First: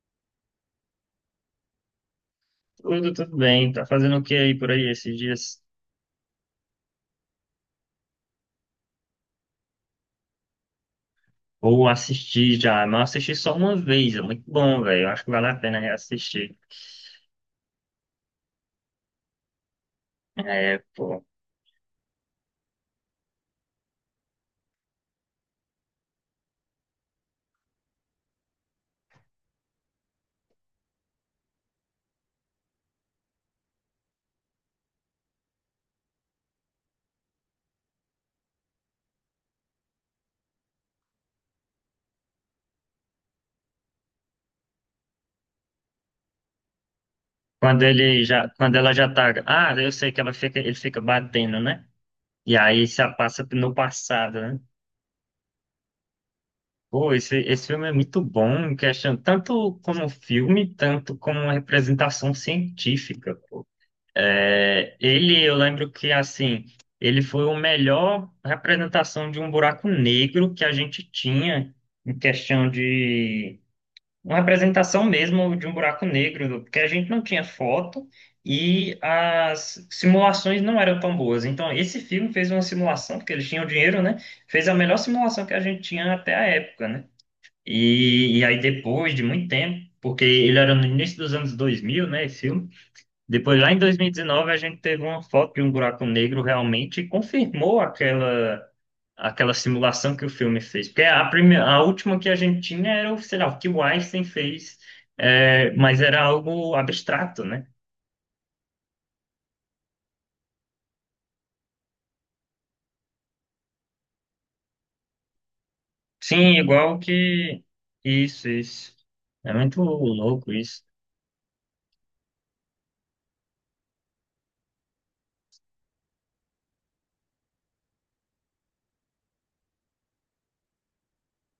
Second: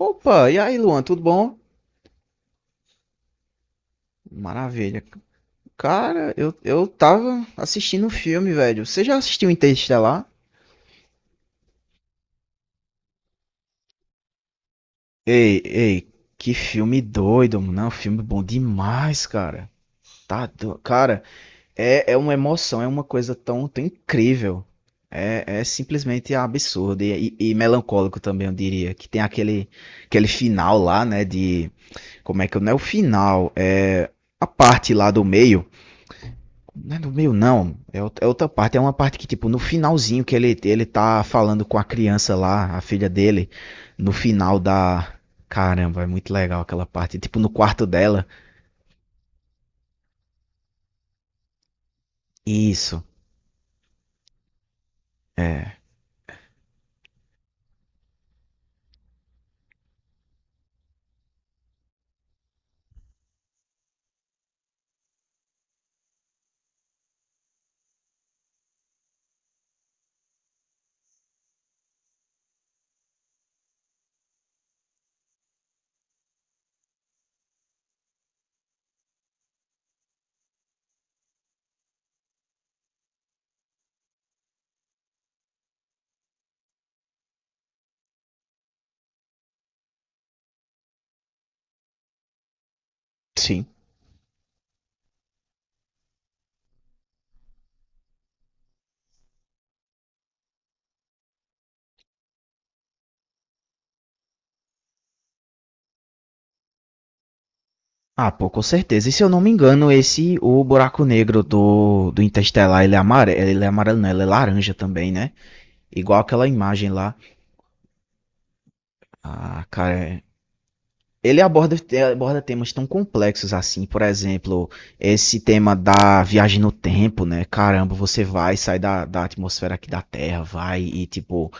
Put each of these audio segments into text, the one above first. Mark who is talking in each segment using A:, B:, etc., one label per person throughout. A: Opa, e aí, Luan, tudo bom?
B: Tudo, bem. Tá fazendo o que aí por aí
A: Maravilha.
B: esses dias?
A: Cara, eu tava assistindo um filme, velho. Você já assistiu Interestelar?
B: Ou assisti já, mas eu assisti só uma vez, é muito bom, velho. Eu acho que vale a
A: Ei,
B: pena
A: ei, que
B: reassistir.
A: filme doido, mano. Não, filme bom demais, cara. Tá do...
B: É,
A: Cara,
B: pô.
A: é uma emoção, é uma coisa tão, tão incrível. É simplesmente absurdo e melancólico também, eu diria. Que tem aquele final lá, né? De. Como é que eu. Não é o final, é a parte lá do meio. Não é no meio, não. É outra parte. É uma parte que, tipo, no finalzinho que ele tá falando com a criança lá, a filha dele, no final da. Caramba, é muito legal aquela parte. Tipo, no
B: Quando
A: quarto
B: ele
A: dela.
B: já, quando ela já tá. Ah, eu sei que ela fica, ele fica batendo, né? E aí
A: Isso.
B: se passa no passado, né?
A: É.
B: Pô, esse filme é muito bom, em questão, tanto como filme, tanto como uma representação científica. É, ele, eu lembro que, assim, ele foi o melhor representação de um buraco negro que a gente tinha em questão de... Uma representação mesmo de um buraco negro, porque a gente não tinha foto e as simulações não eram tão boas. Então, esse filme fez uma simulação, porque eles tinham dinheiro, né? Fez a melhor simulação que a gente tinha até a época, né? E aí, depois de muito tempo, porque ele era no início dos anos 2000, né, esse filme, depois,
A: Sim.
B: lá em 2019, a gente teve uma foto de um buraco negro realmente e confirmou aquela, aquela simulação que o filme fez. Porque a, prime- a última que a gente tinha era, o, sei lá, o que o Einstein fez, é, mas era algo abstrato, né?
A: Ah, pô, com certeza. E se eu não me engano, o buraco negro do Interstellar, ele é amarelo. Ele é amarelo, não, ele é laranja também, né? Igual aquela
B: Sim,
A: imagem
B: igual
A: lá.
B: que... Isso, isso. É
A: Ah,
B: muito
A: cara, é.
B: louco isso.
A: Ele aborda temas tão complexos assim, por exemplo, esse tema da viagem no tempo, né? Caramba, você vai, sai da atmosfera aqui da Terra, vai e, tipo,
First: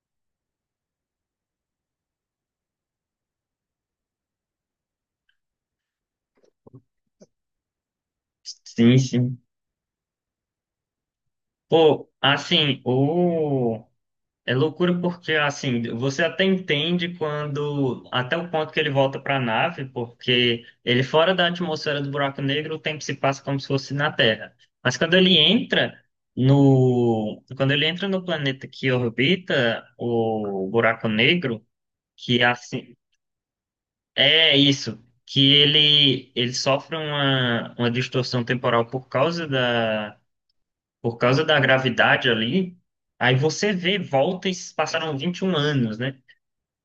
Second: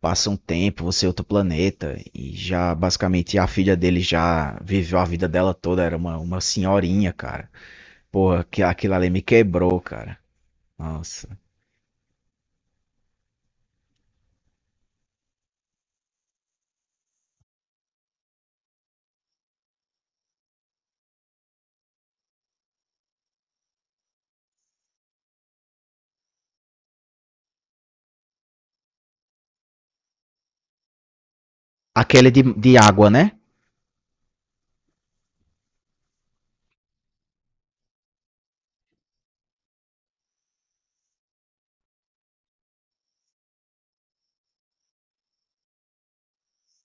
A: passa um tempo, você é outro planeta. E já, basicamente, a filha dele já viveu a vida dela toda, era uma senhorinha, cara. Porra, que, aquilo
B: Sim,
A: ali me
B: sim.
A: quebrou, cara. Nossa.
B: Pô, assim, o... É loucura porque, assim, você até entende quando, até o ponto que ele volta para a nave, porque ele fora da atmosfera do buraco negro, o tempo se passa como se fosse na Terra. Mas quando ele entra no, quando ele entra no planeta que orbita o buraco negro,
A: Aquele de,
B: que
A: de
B: assim,
A: água, né?
B: é isso, que ele sofre uma distorção temporal por causa da gravidade ali, aí você vê, volta e se passaram 21 anos, né?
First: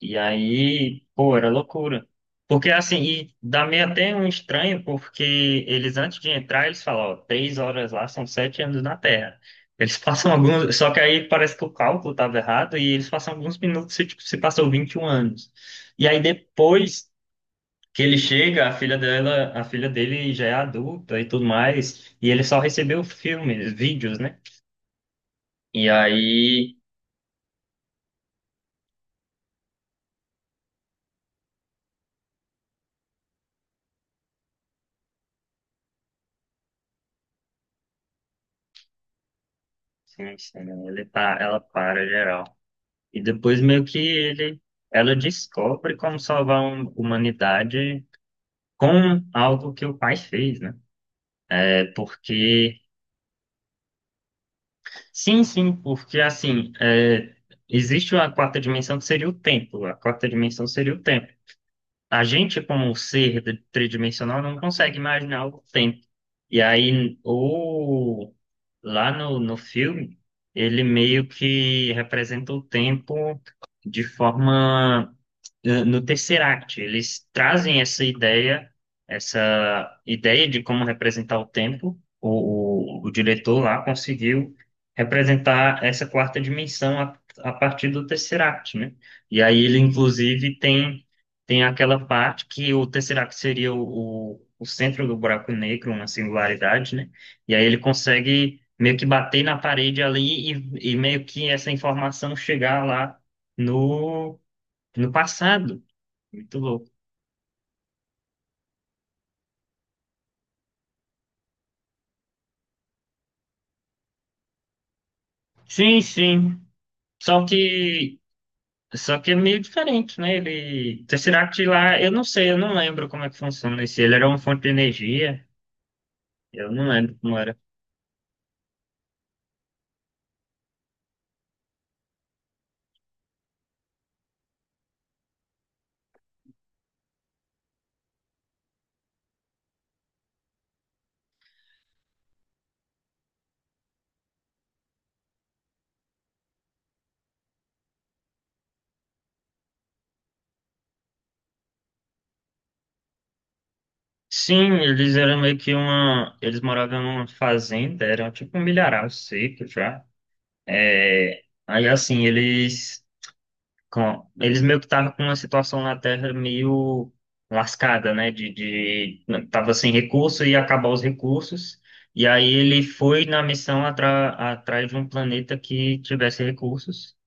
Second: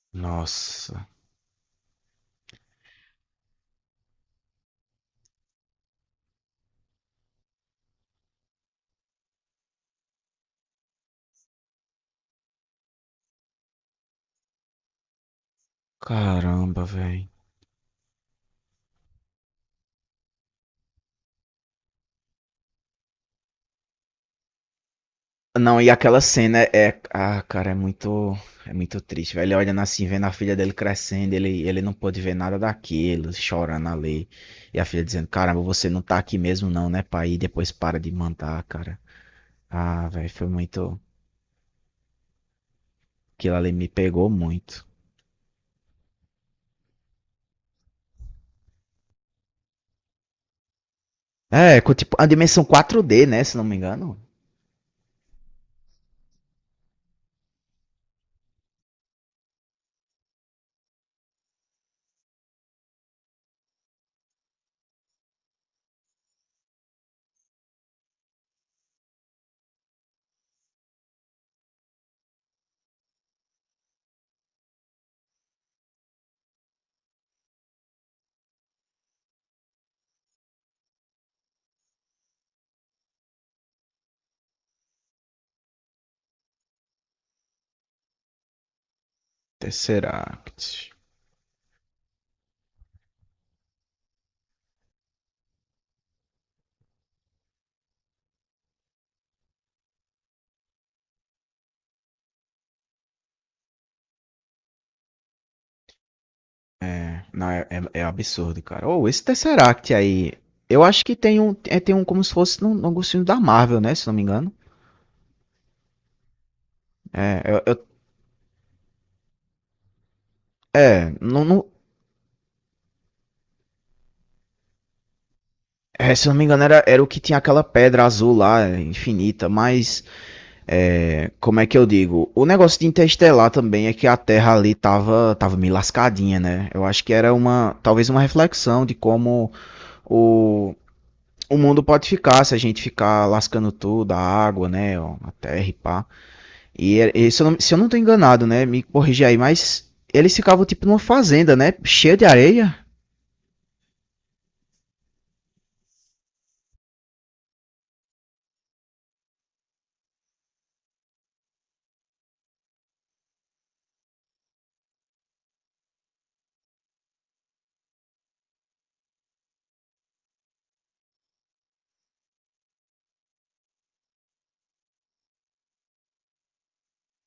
B: E aí,
A: Nossa.
B: pô, era loucura. Porque assim, e dá meio até um estranho, porque eles antes de entrar, eles falam, ó, 3 horas lá são 7 anos na Terra. Eles passam alguns. Só que aí parece que o cálculo estava errado e eles passam alguns minutos se, tipo, se passou 21 anos. E aí
A: Caramba,
B: depois
A: velho.
B: que ele chega, a filha dela, a filha dele já é adulta e tudo mais, e ele só recebeu filmes, vídeos, né?
A: Não,
B: E
A: e aquela cena é.
B: aí,
A: Ah, cara, é muito. É muito triste, velho. Ele olhando assim, vendo a filha dele crescendo, ele não pôde ver nada daquilo, chorando ali. E a filha dizendo: Caramba, você não tá aqui mesmo, não, né, pai? E depois para de mandar, cara. Ah, velho,
B: sim,
A: foi
B: sim,
A: muito.
B: ele tá, ela para geral. E
A: Aquilo
B: depois
A: ali
B: meio
A: me
B: que
A: pegou
B: ele,
A: muito.
B: ela descobre como salvar a humanidade com algo que o pai fez, né?
A: É,
B: É
A: com, tipo, a dimensão
B: porque,
A: 4D, né, se não me engano.
B: sim, sim, porque assim, é, existe uma quarta dimensão que seria o tempo. A quarta dimensão seria o tempo. A gente, como um ser de- tridimensional, não consegue imaginar o tempo. E aí, ou lá no, no filme, ele meio que representa o tempo de forma no Tesseract. Eles trazem essa ideia de como representar o tempo. O diretor lá conseguiu representar essa quarta dimensão a partir do Tesseract, né? E aí ele,
A: Tesseract.
B: inclusive, tem, tem aquela parte que o Tesseract seria o, o centro do buraco negro, uma singularidade, né? E aí ele consegue meio que bater na parede ali e meio que essa informação chegar lá no, no passado. Muito louco.
A: É, não, é absurdo, cara. Ou esse Tesseract aí. Eu acho que tem um como se fosse num gostinho da Marvel, né, se não me engano.
B: Sim, sim.
A: É,
B: Só
A: eu, eu-
B: que, só que é meio diferente, né? Ele,
A: é, não,
B: Tesseract
A: não-
B: lá, eu não sei, eu não lembro como é que funciona esse. Ele era uma fonte de energia,
A: Se eu não me engano,
B: eu
A: era,
B: não
A: era o
B: lembro
A: que
B: como
A: tinha
B: era.
A: aquela pedra azul lá, é, infinita, mas, é, como é que eu digo? O negócio de Interestelar também é que a Terra ali tava meio lascadinha, né? Eu acho que era uma, talvez uma reflexão de como o, o mundo pode ficar se a gente ficar lascando tudo, a água, né, ó, a terra e pá. E se eu não tô enganado, né, me corrigir aí, mas eles ficavam tipo numa fazenda, né, cheia de areia,
B: Sim, eles eram meio que uma, eles moravam numa fazenda, eram tipo um milharal seco já. É, aí assim, eles com- eles meio que estavam com uma situação na Terra meio lascada, né? De tava sem recurso e ia acabar os recursos. E aí ele foi na missão atra- atrás de um planeta que tivesse recursos.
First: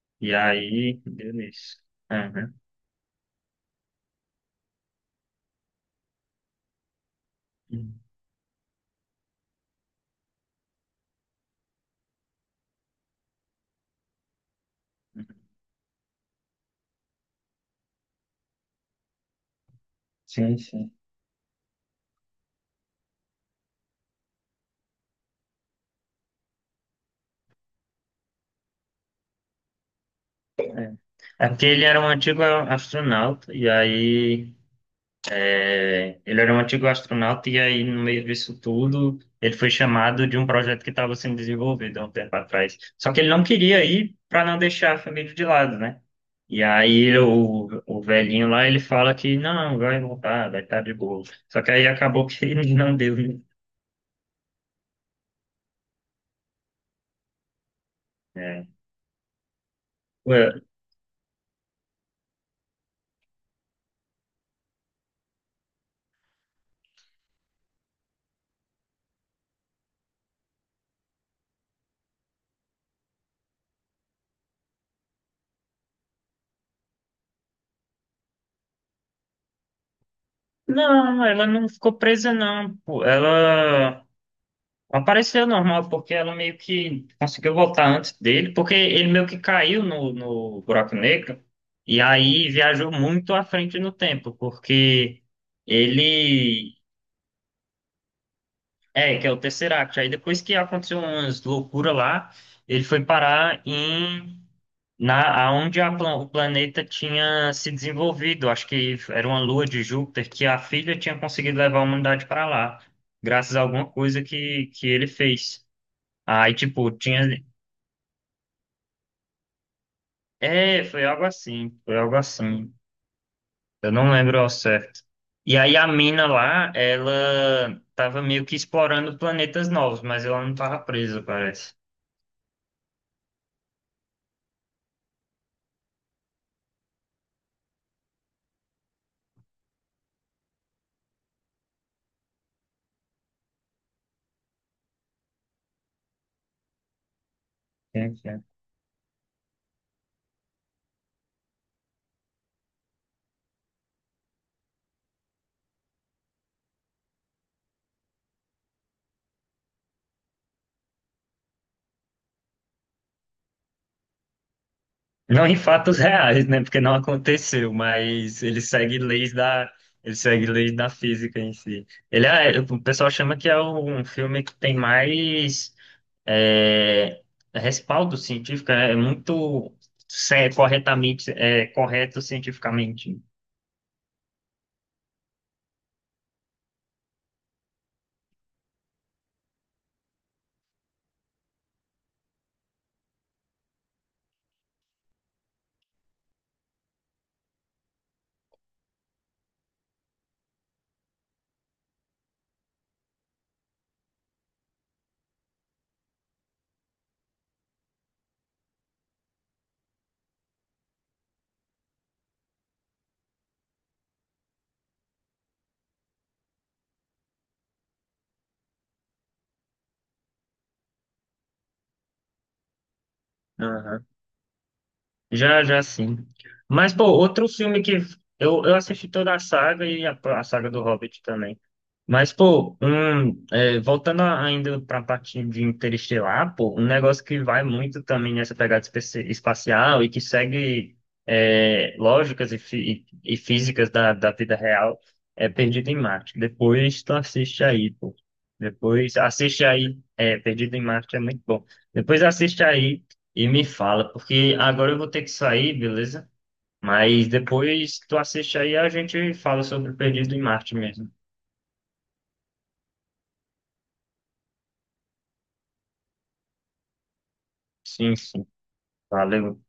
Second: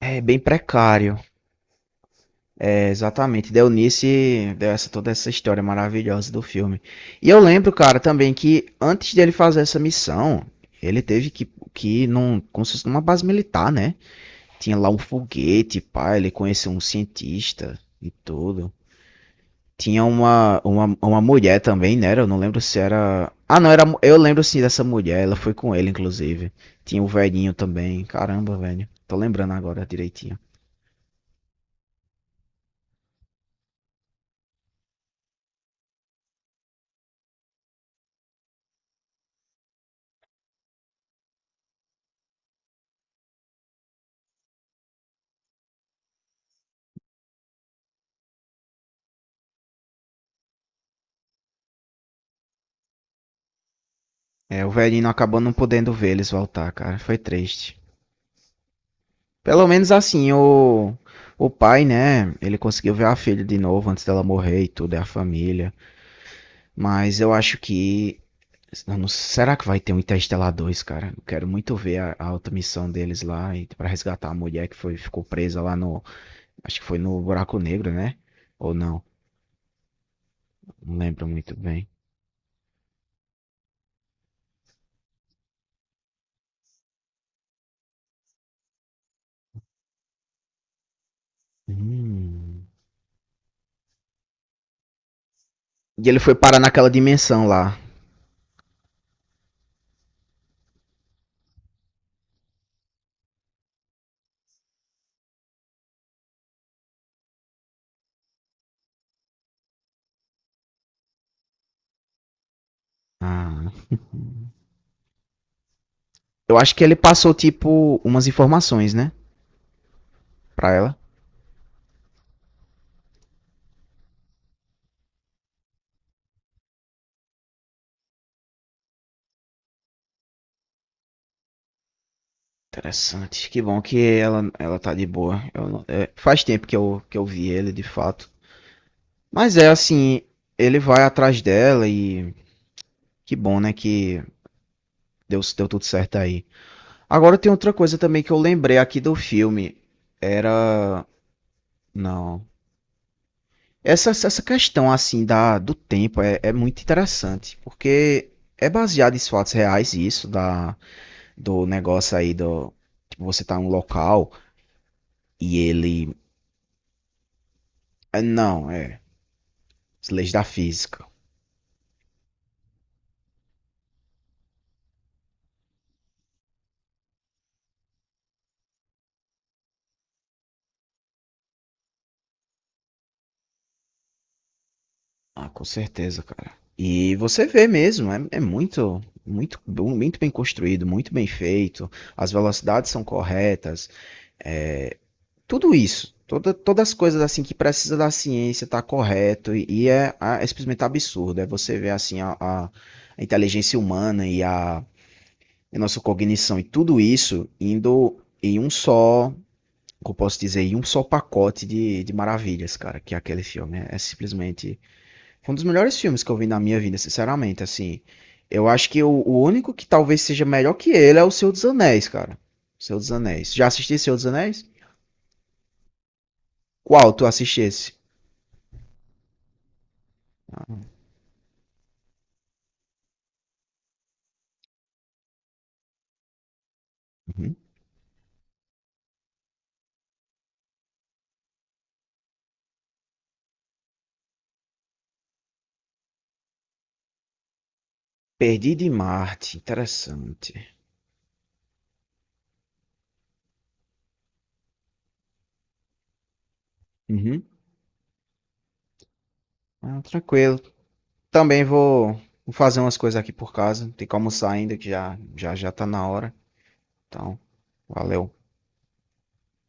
A: é
B: E
A: bem
B: aí
A: precário.
B: deu nisso. Aham.
A: Exatamente, Dionísio deu essa, toda essa história maravilhosa do filme. E eu lembro, cara, também que antes dele fazer essa missão, ele teve que ir num, como se fosse numa base militar, né? Tinha lá um foguete, pá, ele conheceu um cientista e tudo. Tinha
B: Sim,
A: uma,
B: sim.
A: uma, uma mulher também, né? Eu não lembro se era. Ah, não, era. Eu lembro sim dessa mulher, ela foi com ele, inclusive. Tinha o velhinho também, caramba, velho. Tô lembrando agora direitinho.
B: É porque ele era um antigo astronauta, e aí ele era um antigo astronauta e aí, no meio disso tudo, ele foi chamado de um projeto que estava sendo desenvolvido há um tempo atrás. Só que ele não queria ir para não deixar a família de lado, né? E aí o velhinho lá, ele fala que não, vai voltar, vai estar de boa. Só que aí acabou que ele não deu, né?
A: É, o velhinho acabou não podendo ver eles voltar, cara. Foi triste.
B: É.
A: Pelo menos assim,
B: Ué,
A: o pai, né? Ele conseguiu ver a filha de novo antes dela morrer e tudo, é a família. Mas eu acho que. Eu não- será que vai ter um Interstellar 2 cara? Eu quero muito ver a outra missão deles lá e, pra resgatar a mulher que foi, ficou presa lá no. Acho que foi no Buraco Negro, né? Ou não? Não
B: não,
A: lembro
B: ela
A: muito
B: não
A: bem.
B: ficou presa, não. Pô. Ela apareceu normal, porque ela meio que conseguiu voltar antes dele, porque ele meio que caiu no, no buraco negro, e aí
A: Hum.
B: viajou muito à frente no tempo, porque
A: E ele foi parar
B: ele.
A: naquela dimensão lá.
B: É, que é o Tesseract. Aí depois que aconteceu umas loucuras lá, ele foi parar em. Na, aonde a plan- o planeta tinha se desenvolvido, acho que era uma lua de Júpiter, que a filha tinha conseguido levar a humanidade para lá, graças a
A: Ah.
B: alguma coisa que ele fez. Aí,
A: Eu acho que
B: tipo,
A: ele
B: tinha.
A: passou, tipo, umas informações, né? Pra
B: É,
A: ela.
B: foi algo assim, foi algo assim. Eu não lembro ao certo. E aí a mina lá, ela tava meio que explorando planetas novos, mas ela não tava presa, parece.
A: Interessante. Que bom que ela tá de boa. Eu não- é, faz tempo que eu vi ele, de fato. Mas é assim, ele vai atrás dela e que bom, né, que deu tudo certo aí. Agora tem outra coisa
B: É,
A: também que eu
B: é.
A: lembrei aqui do filme. Era. Não. Essa questão, assim, do tempo é muito interessante, porque é baseado em fatos reais isso, da, do negócio aí do. Tipo, você tá em um local
B: Não em
A: e ele.
B: fatos reais, né? Porque não aconteceu,
A: É,
B: mas ele
A: Não,
B: segue
A: é.
B: leis da,
A: As
B: ele
A: leis da
B: segue leis da
A: física.
B: física em si. Ele é, o pessoal chama que é um filme que tem mais é, respaldo científico, né? É muito é, corretamente, é, correto cientificamente.
A: Ah, com certeza, cara. E você vê mesmo, é muito, muito, muito bem construído, muito bem feito. As velocidades são corretas. É, tudo isso, todas as coisas assim que precisa da ciência tá correto e é simplesmente absurdo. É você ver assim a inteligência humana e a nossa cognição e tudo isso indo em um só, como eu posso dizer, em um só pacote de maravilhas, cara. Que é aquele filme é simplesmente. Foi um dos melhores filmes que eu vi na minha vida, sinceramente, assim. Eu acho que o único que talvez seja melhor que ele é o Senhor dos Anéis, cara. Senhor dos Anéis. Já assisti
B: Aham.
A: Senhor dos Anéis?
B: Já, já sim. Mas, pô,
A: Qual tu
B: outro filme
A: assistisse?
B: que eu assisti toda a saga e a saga do Hobbit também. Mas, pô, um, é, voltando a- ainda para a parte de Interestelar, pô, um negócio que
A: Uhum.
B: vai muito também nessa pegada espe- espacial e que segue é, lógicas e, fi- e físicas da, da vida real é Perdido em Marte. Depois tu assiste aí, pô.
A: Perdido em
B: Depois
A: Marte,
B: assiste aí, é,
A: interessante.
B: Perdido em Marte é muito bom. Depois assiste aí e me fala, porque agora eu vou ter que sair, beleza? Mas
A: Uhum.
B: depois tu assiste aí e a gente fala sobre
A: Ah,
B: Perdido em
A: tranquilo.
B: Marte mesmo.
A: Também vou fazer umas coisas aqui por casa. Tem que almoçar ainda, que já já, já tá na hora. Então,
B: Sim,
A: valeu.
B: sim. Valeu.